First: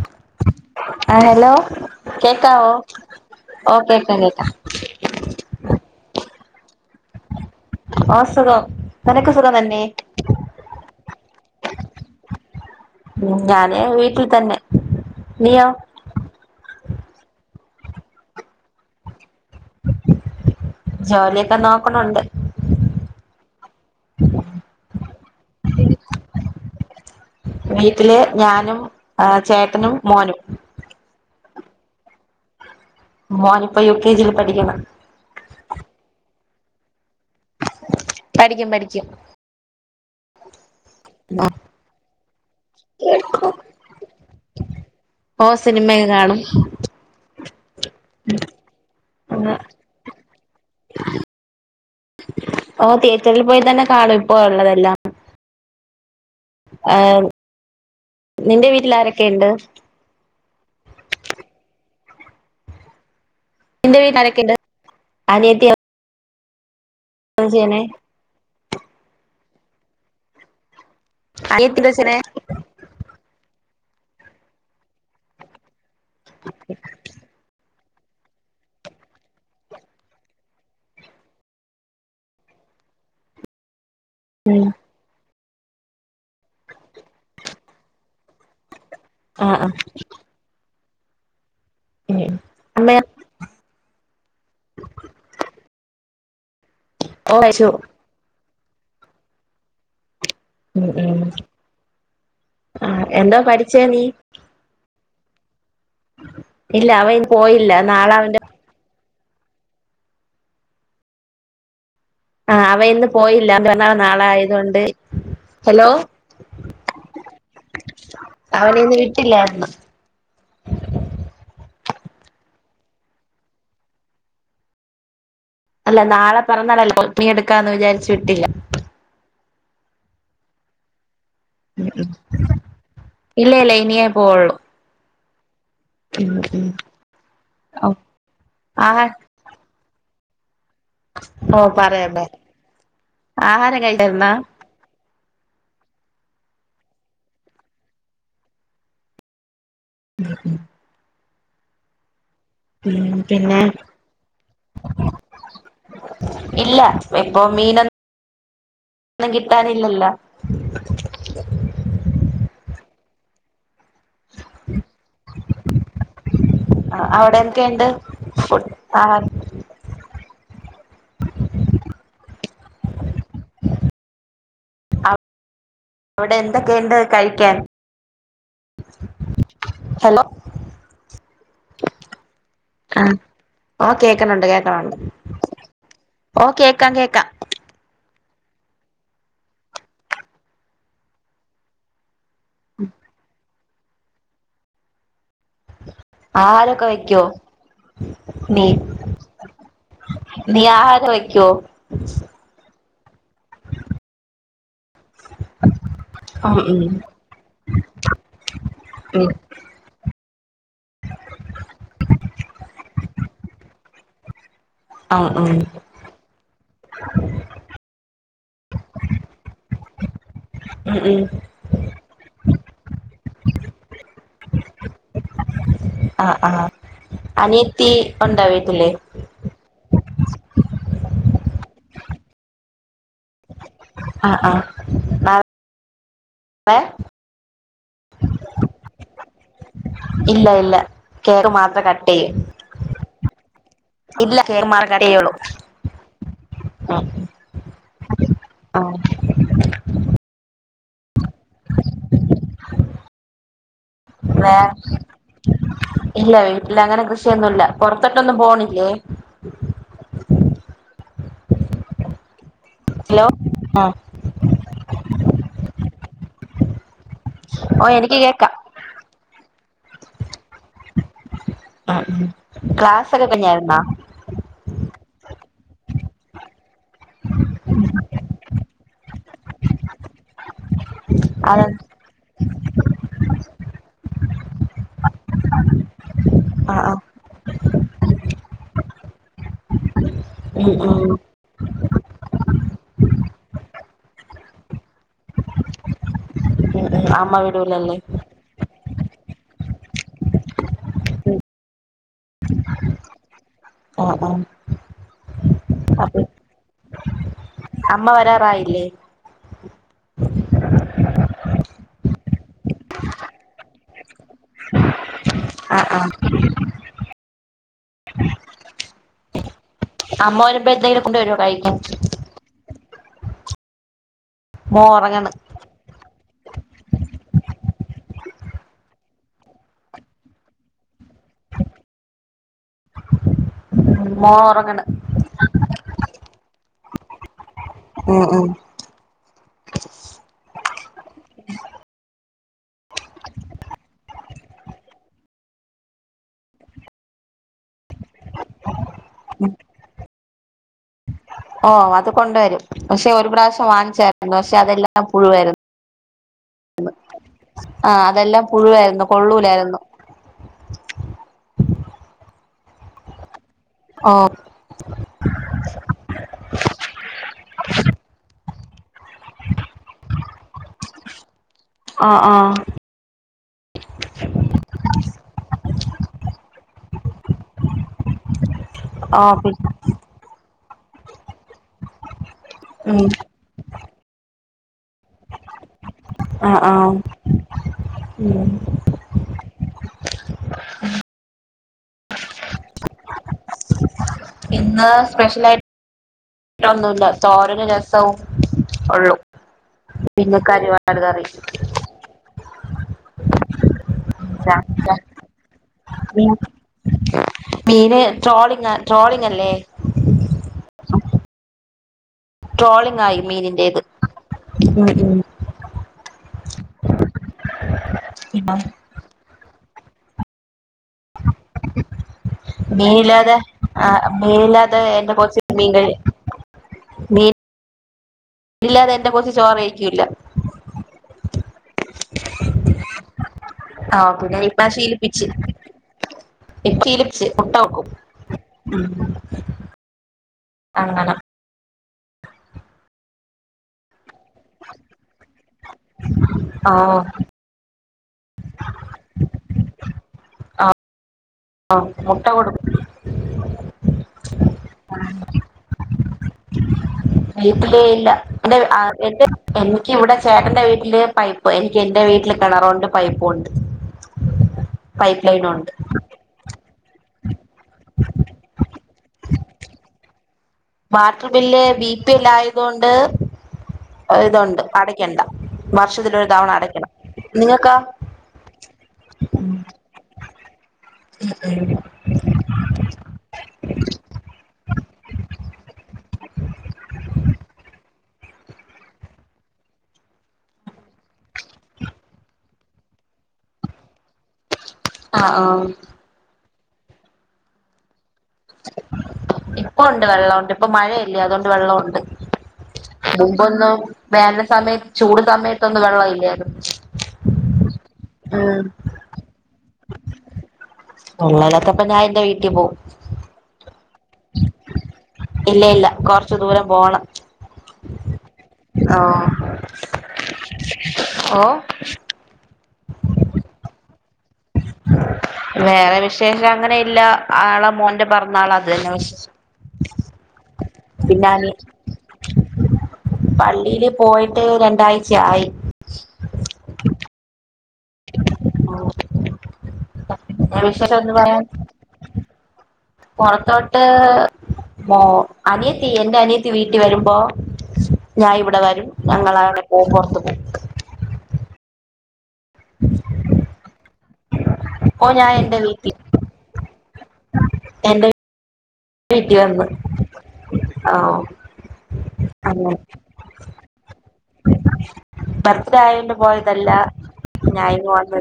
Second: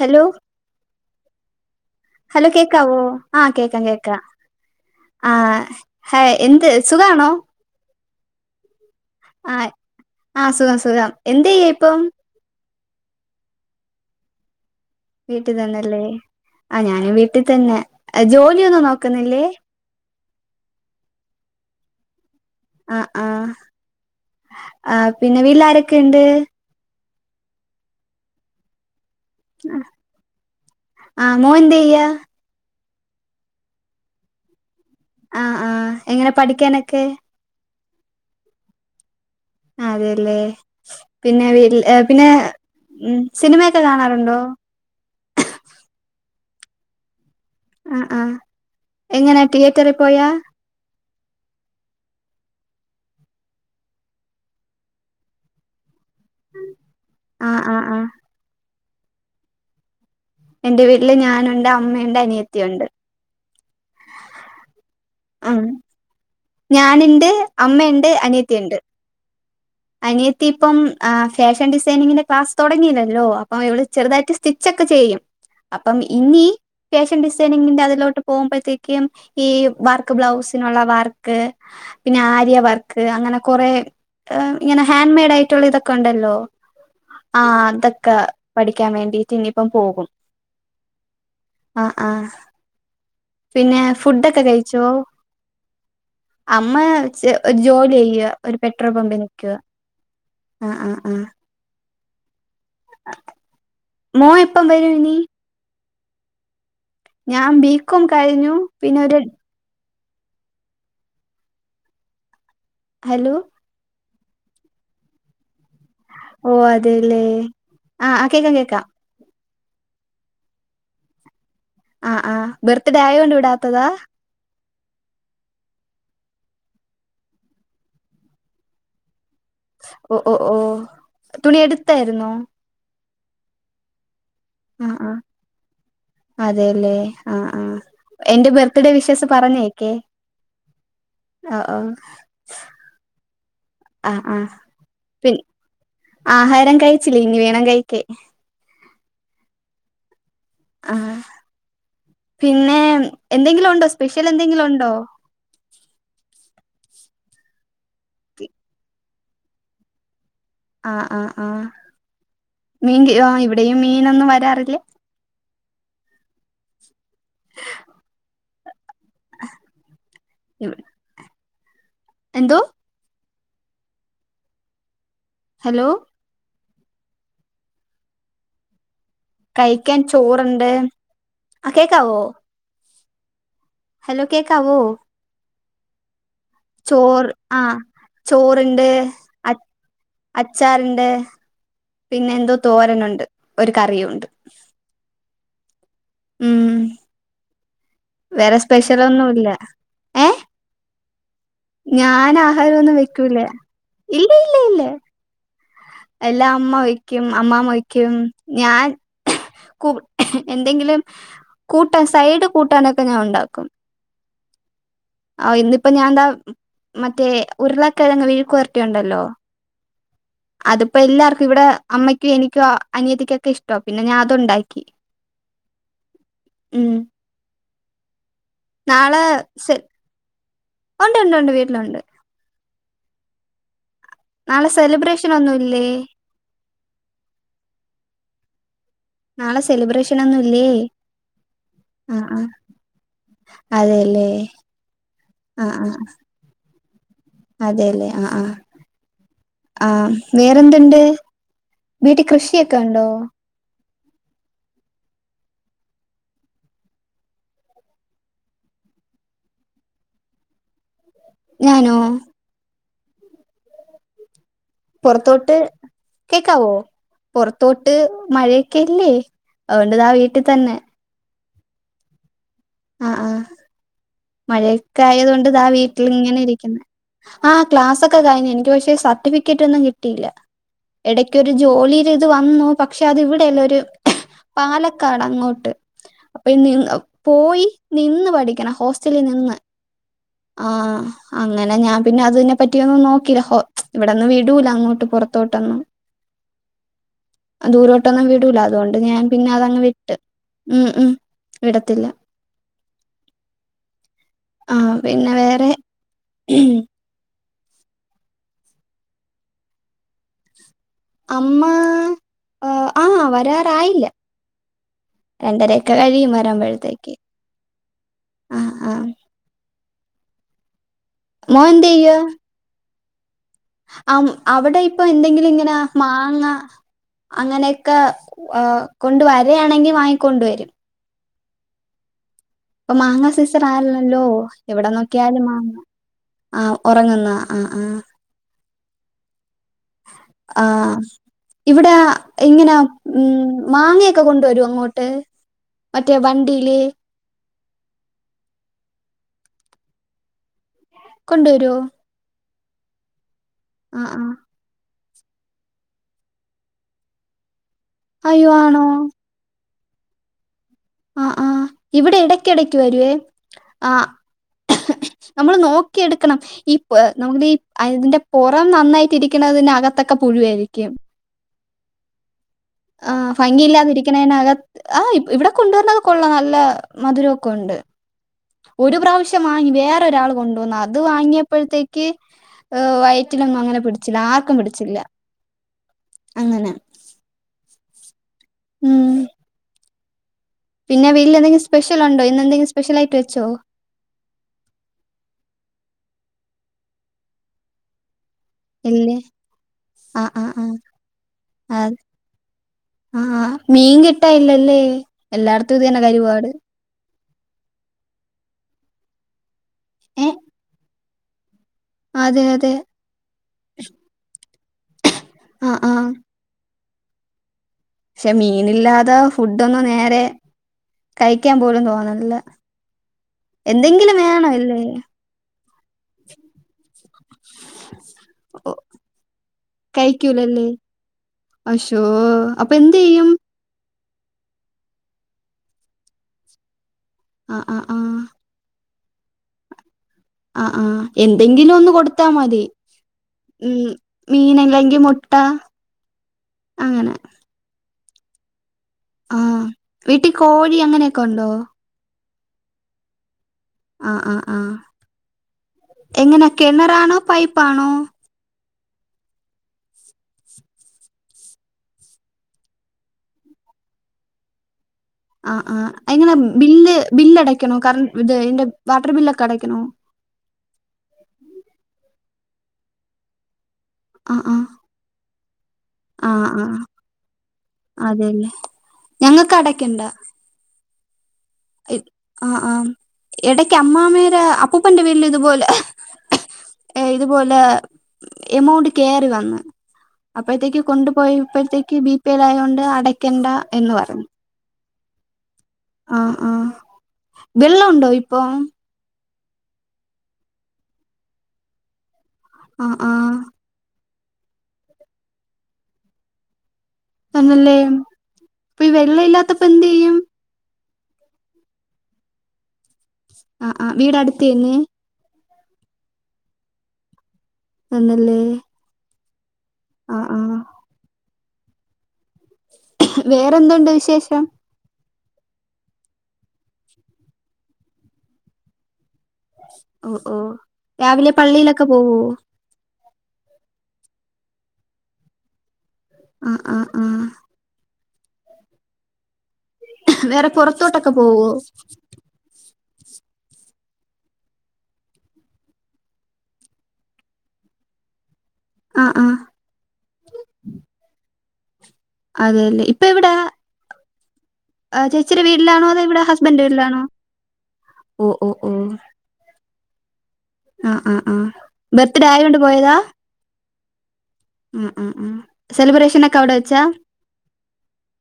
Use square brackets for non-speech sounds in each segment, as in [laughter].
Hello ആ hello hello കേക്കാവോ ആ ഓ കേക്കാ കേക്കാ കേക്കാം കേക്കാം ആ ഹായ് എന്ത് സുഖാണോ ആ സുഖം നിനക്ക് സുഖം ആ തന്നെ ആ സുഖം സുഖം എന്ത് ചെയ്യാ ഇപ്പം ഉം ഞാനേ വീട്ടിൽ തന്നെ വീട്ടി നീയോ തന്നല്ലേ ആ ഞാന് വീട്ടിൽ തന്നെ ജോലിയൊന്നും നോക്കുന്നില്ലേ ജോലിയൊക്കെ നോക്കണൊണ്ട് ങാ ങാ ആ പിന്നെ വീലാരൊക്കെ ഒണ്ട് വീട്ടില് ഞാനും ആ ചേട്ടനും മോനും ആ മോൻ എന്ത് ചെയ്യാ മോൻ ഇപ്പൊ യു കെ ജി ല് പഠിക്കണ് ങാ ങാ എങ്ങനെ പഠിക്കാനൊക്കെ പഠിക്കും പഠിക്കും അതേല്ലേ പിന്നെ വീ പിന്നെ ഹ്മ്മ് സിനിമയൊക്കെ കാണാറുണ്ടോ? ഓ സിനിമയൊക്കെ [inaudible] ആഹ് ആഹ് എങ്ങനാ തിയേറ്ററിൽ പോയാ ഓ തിയേറ്ററിൽ പോയി തന്നെ കാണും ഇപ്പോ ഉള്ളതെല്ലാം. ഏഹ്, ആഹ് ആഹ് ആഹ് നിന്റെ വീ ട്ടിലാരൊക്കെ ഇണ്ട്? എന്റെ വീട്ടില് ഞാനുണ്ട് അമ്മയുണ്ട് അനിയത്തിയുണ്ട്. നിന്റെ വീട്ടി ആരൊക്കെയുണ്ട്. അനിയത്തിയാ ഞാന്ണ്ട് അമ്മയ്ണ്ട് അനിയത്തിയുണ്ട്. അനിയത്തി ഇപ്പം ആഹ്, ഫാഷൻ അനിയത്തി എന്താ ചെയ്യണേ ഡിസൈനിങ്ങിന്റെ ക്ലാസ് തുടങ്ങിയില്ലല്ലോ അപ്പൊ ഇവള് ചെറുതായിട്ട് സ്റ്റിച്ചൊക്കെ ചെയ്യും. അപ്പം ഇനി ഫാഷൻ ഡിസൈനിങ്ങിന്റെ അത് ലോട്ട് പോകുമ്പഴ്ത്തേക്കും ഈ വർക്ക് ബ്ലൗസിനുള്ള വർക്ക്, പിന്നെ ആര്യ വർക്ക് അങ്ങനെ കൊറെ ഏഹ്, ഉം ഇങ്ങനെ ഹാൻമെയിഡായി ട്ടുള്ള ഇതൊക്കെ ഉണ്ടല്ലോ, ആഹ് അതൊക്കെ പഠി ക്കാൻ വേണ്ടിയിട്ട് ആ ഇനിയിപ്പം ആ പോകും. ആഹ്, ഉം ആഹ്, അമ്മയോ പിന്നെ ഫുഡൊക്കെ കഴിച്ചോ? അമ്മ ചെ ഓ ഒരു അയച്ചു ജോലിയ്യാ ഒരു പെട്രോൾ പമ്പില്. [unintelligible] ഹ്മ്മ്, ഹ്മ്മ് [inaudible] മോൻ എപ്പം വരും ഇനി [inaudible] ഇന്ന് ഞാൻ പോയില്ല ബികോം നാളെ അവന്റെ കഴിഞ്ഞു. പിന്നെ ഒര് ആഹ്, അവയിന്ന് ഹലോ പോയില്ല. [unintelligible] നാളെ ആയത്കൊണ്ട് ഓ അതെല്ലേ, ആഹ് കേക്കാം അവനെ കേക്കാം. ഇന്ന് [inaudible] ആഹ് ആഹ് ബെർത്ത്ഡേ ആയൊണ്ട് വിടാത്തതാ അല്ല നാള പിറന്നാളല്ലോ, [unintelligible] എടുക്കാന്ന് വിചാരിച്ച് വിട്ടില്ല. ഒ ഓ ഓഹ് തുണി എട്ത്തായിര്ന്നോ? ഇല്ല ഇല്ല ഇനിയെ അ ആ. അതെ ലെ ആ ആ എന്റെ ബർത്ത്ഡേ ആഹാ വിസസ് പറഞ്ഞേക്കേ. ഓ പറയാം പറയാം ആഹാരം കഴിച്ചായ്ര്ന്നോ പിൻ ആഹാരം കഴിച്ചില്ല ഇനി വേണം കഴിക്കാൻ ആ പിന്നെ ഉം പിന്നെ എന്തെങ്കിലും ഒണ്ടോ സ്പെഷ്യൽ എന്തെങ്കിലും ഒണ്ടോ ഇല്ല ഇപ്പൊ മീനൊന്നും കിട്ടാനില്ലല്ലോ ആ ആ ആ [unintelligible] ആ ഇവിടെയും മീനൊന്നും വരാറില്ലേ അ അവിടെക്കെ ഇണ്ട് ഫു ആഹാരം ഇവ- എന്തോ ഹലോ ന്തെക്കെ ഇണ്ട് കഴിക്കാൻ കഴിക്കാൻ ഹലോ ചോറ്ണ്ട് ആ കേക്കാവോ ആ ഓ ഹലോ കേക്ക്ണുണ്ട് കേക്ക്ണുണ്ട് ചോർ ആ ചോറ്ണ്ട് അച്ച് അച്ചാറ്ണ്ട് പിന്നെ എന്തോ തോരനുണ്ട് ഒരു കറിയുംണ്ട് ആഹാരൊക്കെ വെക്യൊ വേറെ നീ സ്പെഷ്യലൊന്നുല്ല ഏഹ് നീ ആഹാര വെ ഞാൻ ആഹാരൊന്നും വെ ക്കൂല ഇല്ല ഇല്ല ഇല്ല എല്ലാം ഉം അമ്മ ഉം വെക്യും അമ്മാമ വെക്യും ഞാൻ ഉം കൂ എന്തെങ്കിലും കൂട്ടാൻ സൈഡ് കൂട്ടാനൊക്കെ ഞാഒണ്ടാക്കും ആഹ് ഉം ആ ഇന്ന്പ്പം ഞാൻന്താ മറ്റേ ഉര്ളക്കെഴങ്ങ് വിഴ്ക്കു പെർട്ടെ ഇണ്ടല്ലോ ഉം അതിപ്പം ഉം എല്ലാർക്കും ഇവിടെ അമ്മക്കും എനിക്കോ അനിയതിക്കൊക്കെ ഇഷ്ടവാ പിന്നെ ഞാൻ അതുണ്ടാക്കി ഉം ത്തി നാളെ സ് ഉണ്ടു ണ്ടു ണ്ട് വീട്ടിലുണ്ട് ആഹ് ആഹ് നാളെ നാളെ സെലിബ്രേഷനൊന്നുല്ലേ നാളെ സ് ഇല്ല ഇല്ല കേക്ക് മാത്ര കട്ട് ആ ചെയ്യൂ ആ അതെല്ലേ ഇല്ല കേക്ക് മാത്രേ കട്ട് ചെയ്യുള്ളൂ ആ ആ ഉം അതെല്ലേ ആ ആ ആ വേറെ എന്തുണ്ട് വീട്ടിൽ കൃഷിയൊക്കെണ്ടോ വേ ഇല്ല വീട്ടിലങ്ങനെ കൃഷിയൊന്നുല്ല പൊറത്തോട്ടൊന്നും പോണില്ലേ? ഞാനോ ഹലോ ആ പുറത്തോട്ട് കേക്കാവോ ഓ പുറത്തോട്ട് എനിക്ക് കേക്കാം മഴയൊക്കെല്ലേ അതൊണ്ടതാ വീട്ടിൽ തന്നെ ആ ക്ലാസ് ഒക്കെ കഴിഞ്ഞായിരുന്നൊ? ക്കെ ആയത് കൊണ്ട് ഇതാ വീട്ടിലിങ്ങനെ ഇരിക്കണു ആ ക്ലാസ്സൊക്കെ കഴിഞ്ഞു എനിക്ക് പക്ഷെ സർട്ടിഫിക്കറ്റൊന്നും കിട്ടിയില്ല എടക്ക് ഒരു അതെ ജോലിയിടെ ഇത് വന്നു പക്ഷെ അത് ഇവിടെയല്ല ഒരു പാല ക്കാടങ്ങോട്ട് അപ്പൊ ആഹ് ആഹ് ന്ന് പോയി നിന്ന് പഠിക്കണ ഹോസ്റ്റലിൽ നിന്ന് ആ ഉം ഉം അങ്ങനെ ഞാൻ പിന്നെ അതിനതിനെപ്പറ്റിയൊന്നും നോക്കില്ല ഹോ ഇവിടെന്നും വിടൂല അങ്ങോട്ട് പൊറത്തോട്ടൊന്നും ഉം ഉം അമ്മ വിടൂലല്ലേ ദൂരോട്ടൊന്നും വിടൂല അതോണ്ട് ഞാൻ പിന്നെ അതങ്ങ് വിട്ട് ഉം ഉം വിടത്തില്ല ആ ആ പിന്നെ വേറെ അമ്മ വരാറായില്ലേ? അമ്മ അ ആ വരാറായില്ല. ആഹ് രണ്ടരൊക്കെ ആഹ് കഴിയും വരാമ്പോഴത്തേക്ക് ആ ആ അമ്മ വരുമ്പോ എന്തേലും കൊണ്ടുവരോ മോ കഴിക്കാൻ എന്ത് ആ അവിടെ മോൻ ഇപ്പൊ ഒറങ്ങണ് എന്തെങ്കിലും ഇങ്ങനെ മാങ്ങ അങ്ങനെയൊക്കെ ഏ കൊണ്ട് വരയാണെങ്കിൽ വാങ്ങിക്കൊണ്ടുവരും ഇപ്പൊ മാങ്ങ സീസ [unintelligible] ആണല്ലോ മോൻ ഒറങ്ങണ് എവിടെ നോക്കിയാലും മാങ്ങ ഒറങ്ങുന്നൊ ആ ആ ഉം ഉം ആ ഇവിടെ ഇങ്ങനെ ഉം മാങ്ങയൊക്കെ കൊണ്ടുവരോ അങ്ങോട്ട് മറ്റേ വണ്ടിയില് ഓ കൊണ്ടുവരുവോ അത് കൊണ്ടോരും പക്ഷെ ഒരു പ്രാവശ്യം ആ ആ വാങ്ങിച്ചായിരുന്നു ക്ഷെ അതെല്ലാം ല്ലാം പുഴുവായിരുന്നു ആ അതെല്ലാം അയ്യോ ആണോ പുഴുവായിരുന്നു കൊള്ളൂല്ലായിരുന്നു [inaudible] ആ ആ ഇവിടെ എടയ്ക്കിടയ്ക്ക് വരുവേ ആ ഓഹ് നമ്മള് നോക്കിയെടുക്കണം ഈ നമെ ഈ അതിന്റെ പോ റം നന്നായിട്ട് ഇരിക്കുന്നതിന് അകത്തൊക്കെ പുഴുവായിരിക്കും ആ ആ ആ ഭംഗിയില്ലാതിരിക്കണതിനകത്ത് ആ ഇ- ഇവിടെ കൊണ്ടുവന്നതൊക്കെ കൊള്ള നല്ല മധുരൊക്കെ ഉണ്ട് ഒരു ആഹ് പ്രാവശ്യം പി വാങ്ങി വേറൊരാൾ കൊണ്ടുവന്നാ ത് വാങ്ങിയപ്പോഴത്തേക്ക് ഹ് ഉം വയറ്റിലൊന്നും അങ്ങനെ പിടിച്ചില്ല ആർക്കും പിടി ച്ചില്ല ആ ആ [inaudible] ഉം പിന്നെ വീട്ടിൽ എന്തെങ്കിലും സ്പെഷ്യൽ ഉണ്ടോ ഇന്ന് എന്തെങ്കിലും സ്പെഷ്യൽ ആയിട്ട് വെച്ചോ ഇന്ന് സ്പെഷ്യലാ യിട്ടൊന്നുല്ല തോരനും രസോം ഒള്ളു ഇല്ലേ ആ പിന്നെ ആ [unintelligible] ആ കറി മീ കിട്ട്- ട്ടലില്ലല്ലേ എല്ലാട്ത്തും ഇതന്നെ കരിപാട് മീന് ട്രോളിങ് ട്രോളിങ് അല്ലേ ഏ [inaudible] അതെ അതെ ട്രോളിങ് ആയി മീനിന്റേത് ഉം ഉം ആ ആ പക്ഷെ ഉം മീനില്ലാതെ ഫുഡ് ഡോന്ന് നേരെ കഴിക്കാൻ പോലും തോന്നണല്ല മീനില്ലാതെ എന്തെങ്കിലും വേണല്ലേ മീ കഴി മീൻ ഓ ഇല്ലാതെ എന്റെ കൊച്ച് ചോറ് കഴിക്കൂല്ല കഴിക്കൂലല്ലേ അശോ അപ്പൊ എന്ത് ചെയ്യും ആ ഓക്കെ ഞാൻ ഇപ്പാ ശീലിപ്പിച്ച് ഇപ്പ ശീ ച്ച് ആ ആ ഉട്ടോക്കും ആ ആ ആ അങ്ങനെ എന്തെങ്കിലും ഒന്ന് കൊ കൊടുത്താ മതി ഉം മീനല്ലങ്കി മുട്ട ആഹ് അങ്ങനെ ആഹ് വീട്ടിൽ കോഴി അങ്ങനെ ഒക്കെ ണ്ടോ ട്ട കൊട് ആഹ് ആഹ് ആഹ് എങ്ങനെ കിണറാണോ പൈപ്പാണോ ആ എ എനിക്കിവിടെ ചേട്ടൻറെ വീട്ടില് പൈപ്പ് എനിക്ക് എൻറെ വീട്ടില് കിണറുണ്ട് പൈപ്പുംണ്ട് ആ ആ എങ്ങനെ ബില്ല് ബില്ല് അടക്കണോ കറണ്ട് ഇത് ഇന്റെ വാട്ടർ ബില്ഒക്കെ അടക്കണോ വാട്ടർ ബില്ല് വീട്ടിലായതോണ്ട് ആഹ് ഇതുണ്ട് ആഹ് അടക്കണ്ട വർഷത്തില ഒരു ആഹ് തവണ ആഹ് അടക്കണം നിങ്ങൾക്കാ അതെല്ലേ ആ ആഹ് ഇടക്ക് അമ്മാമേരെ അപ്പൂപ്പന്റെ വീട്ടില് ഇതുപോലെ ഇതുപോലെ എമൗണ്ട് കയറി വന്ന അപ്പോഴത്തേക്ക് കൊണ്ടുപോയി ഇപ്പോഴത്തേക്ക് ബിപേയില ആയ കൊണ്ട് അടക്കണ്ട എന്ന് പറഞ്ഞു ആ ആ ആ ആഹ് വെള്ളം ഉണ്ടോ ഇപ്പൊ ഇപ്പൊ ഉണ്ട് വെള്ളം ഉണ്ട് ഇപ്പൊ മഴയില്ലേ അതുകൊണ്ട് വെള്ളംണ്ട് ആഹ് ആഹ് മുമ്പന്നും വേനൽ സമയത്ത് ചൂട് സമയത്തൊന്നും വെള്ളം ഇല്ലായിരുന്നു എന്നല്ലേ ഉം അപ്പൊ ഈ വെള്ള ഇല്ലാത്തപ്പ എന്ത് ചെയ്യും ഇല്ലാത്തപ്പോ ഞാൻ എൻറെ വീട്ടിൽ പോവും ആ വീട അടുത്തി തന്നെ ഇല്ല ഇല്ല കൊറച്ചു ദൂരം പോണം എന്നല്ലേ ആഹ് ആഹ് ആഹ് ഓ വേറെന്തതുണ്ട് വിശേഷം വേറെ വിശേഷം അങ്ങനെ ഇല്ല ആളെ മോന്റെ പറന്നാളാ അത് തന്നെ വിശേഷം ഓ ഓ പിന്നെ രാവിലെ അനി പള്ളിയിലൊക്കെ പോവോ പള്ളിയില് പോയിട്ട് രണ്ടാഴ്ച ആയി ആ ആ ആ ആ വേറെ പുറത്തോട്ടൊക്കെ പോകുവോ പുറത്തോട്ട് പോ അനിയത്തി യെന്റെ അനിയത്തി വീട്ടി വരുമ്പോ ഞാൻ ഇവിട ഇവിടെവരും ആഹ് ആഹ് ഞങ്ങളവിടെ പോം പുറത്തുപോം അതെയല്ലേ ഇപ്പെവിടാ ഇപ്പോ ഞാൻ ചേച്ചീടെ എന്റെ വീട്ടിലാണോ വീട്ടിൽ അതോയിവിടെ ഹസ്ബൻഡിന്റെ വീട്ടിലാണോ ഓ ഓ വീട്ടിവന്ന് സൂപ്പർ അ ആ അബർത്ത്ഡേ ആയതൊണ്ട് അങ്ങനെ പോയതാ ആഹ് ആഹ് ആഹ് ബർത്ത്ഡേ ആയോണ്ട് സെലിബ്രേഷൻ ഒക്കെ അവിടെ പോയതല്ല വെച്ചാ ഞാനിങ്ങ് വന്ന്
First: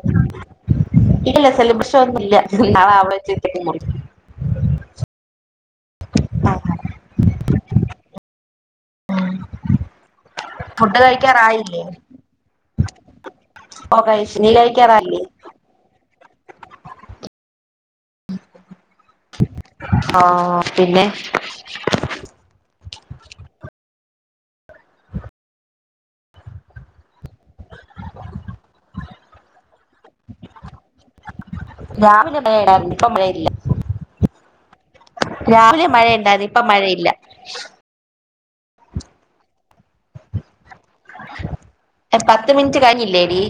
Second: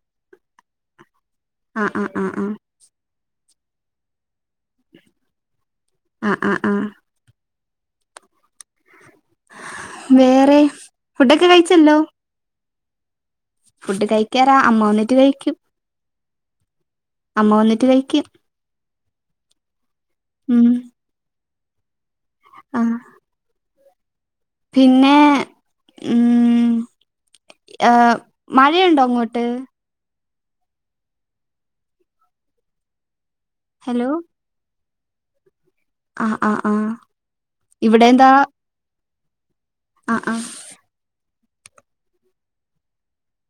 ഇല്ല ആഹ് സെലിബ്രേഷൻ ആഹ് ഒന്നും ആഹ് ഇല്ല ആഹ് കേട്ടില്ല അ.. അ.. ആ വേറെ, ഫുഡ് ഫുഡൊക്കെ കഴിക്കാറായില്ലേ കഴിച്ചല്ലോ ഓ കഴിച്ചു നീ ഫുഡ്കഴിക്കാറാ, അമ്മ വന്നിട്ട് കഴിക്കാറായില്ലേ കഴിക്കും അമ്മ വന്നി ട്ട് കഴിക്കും. ആ.. ഉം പിന്നെ ആ പിന്നേ ഉം.. ഏഹ് മഴയുണ്ടോ അങ്ങോട്ട് രാവിലെ മഴയുണ്ടായിരുന്നു. ഇപ്പം മഴയില്ല. ഹലോ രാവിലെ ആഹ് മഴയുണ്ടായിരുന്നു. ആഹ് ആഹ് ഇപ്പംമഴയില്ല അ.. ആ.. പത്തുമിനിറ്റ് കഴിഞ്ഞില്ലേ ടീ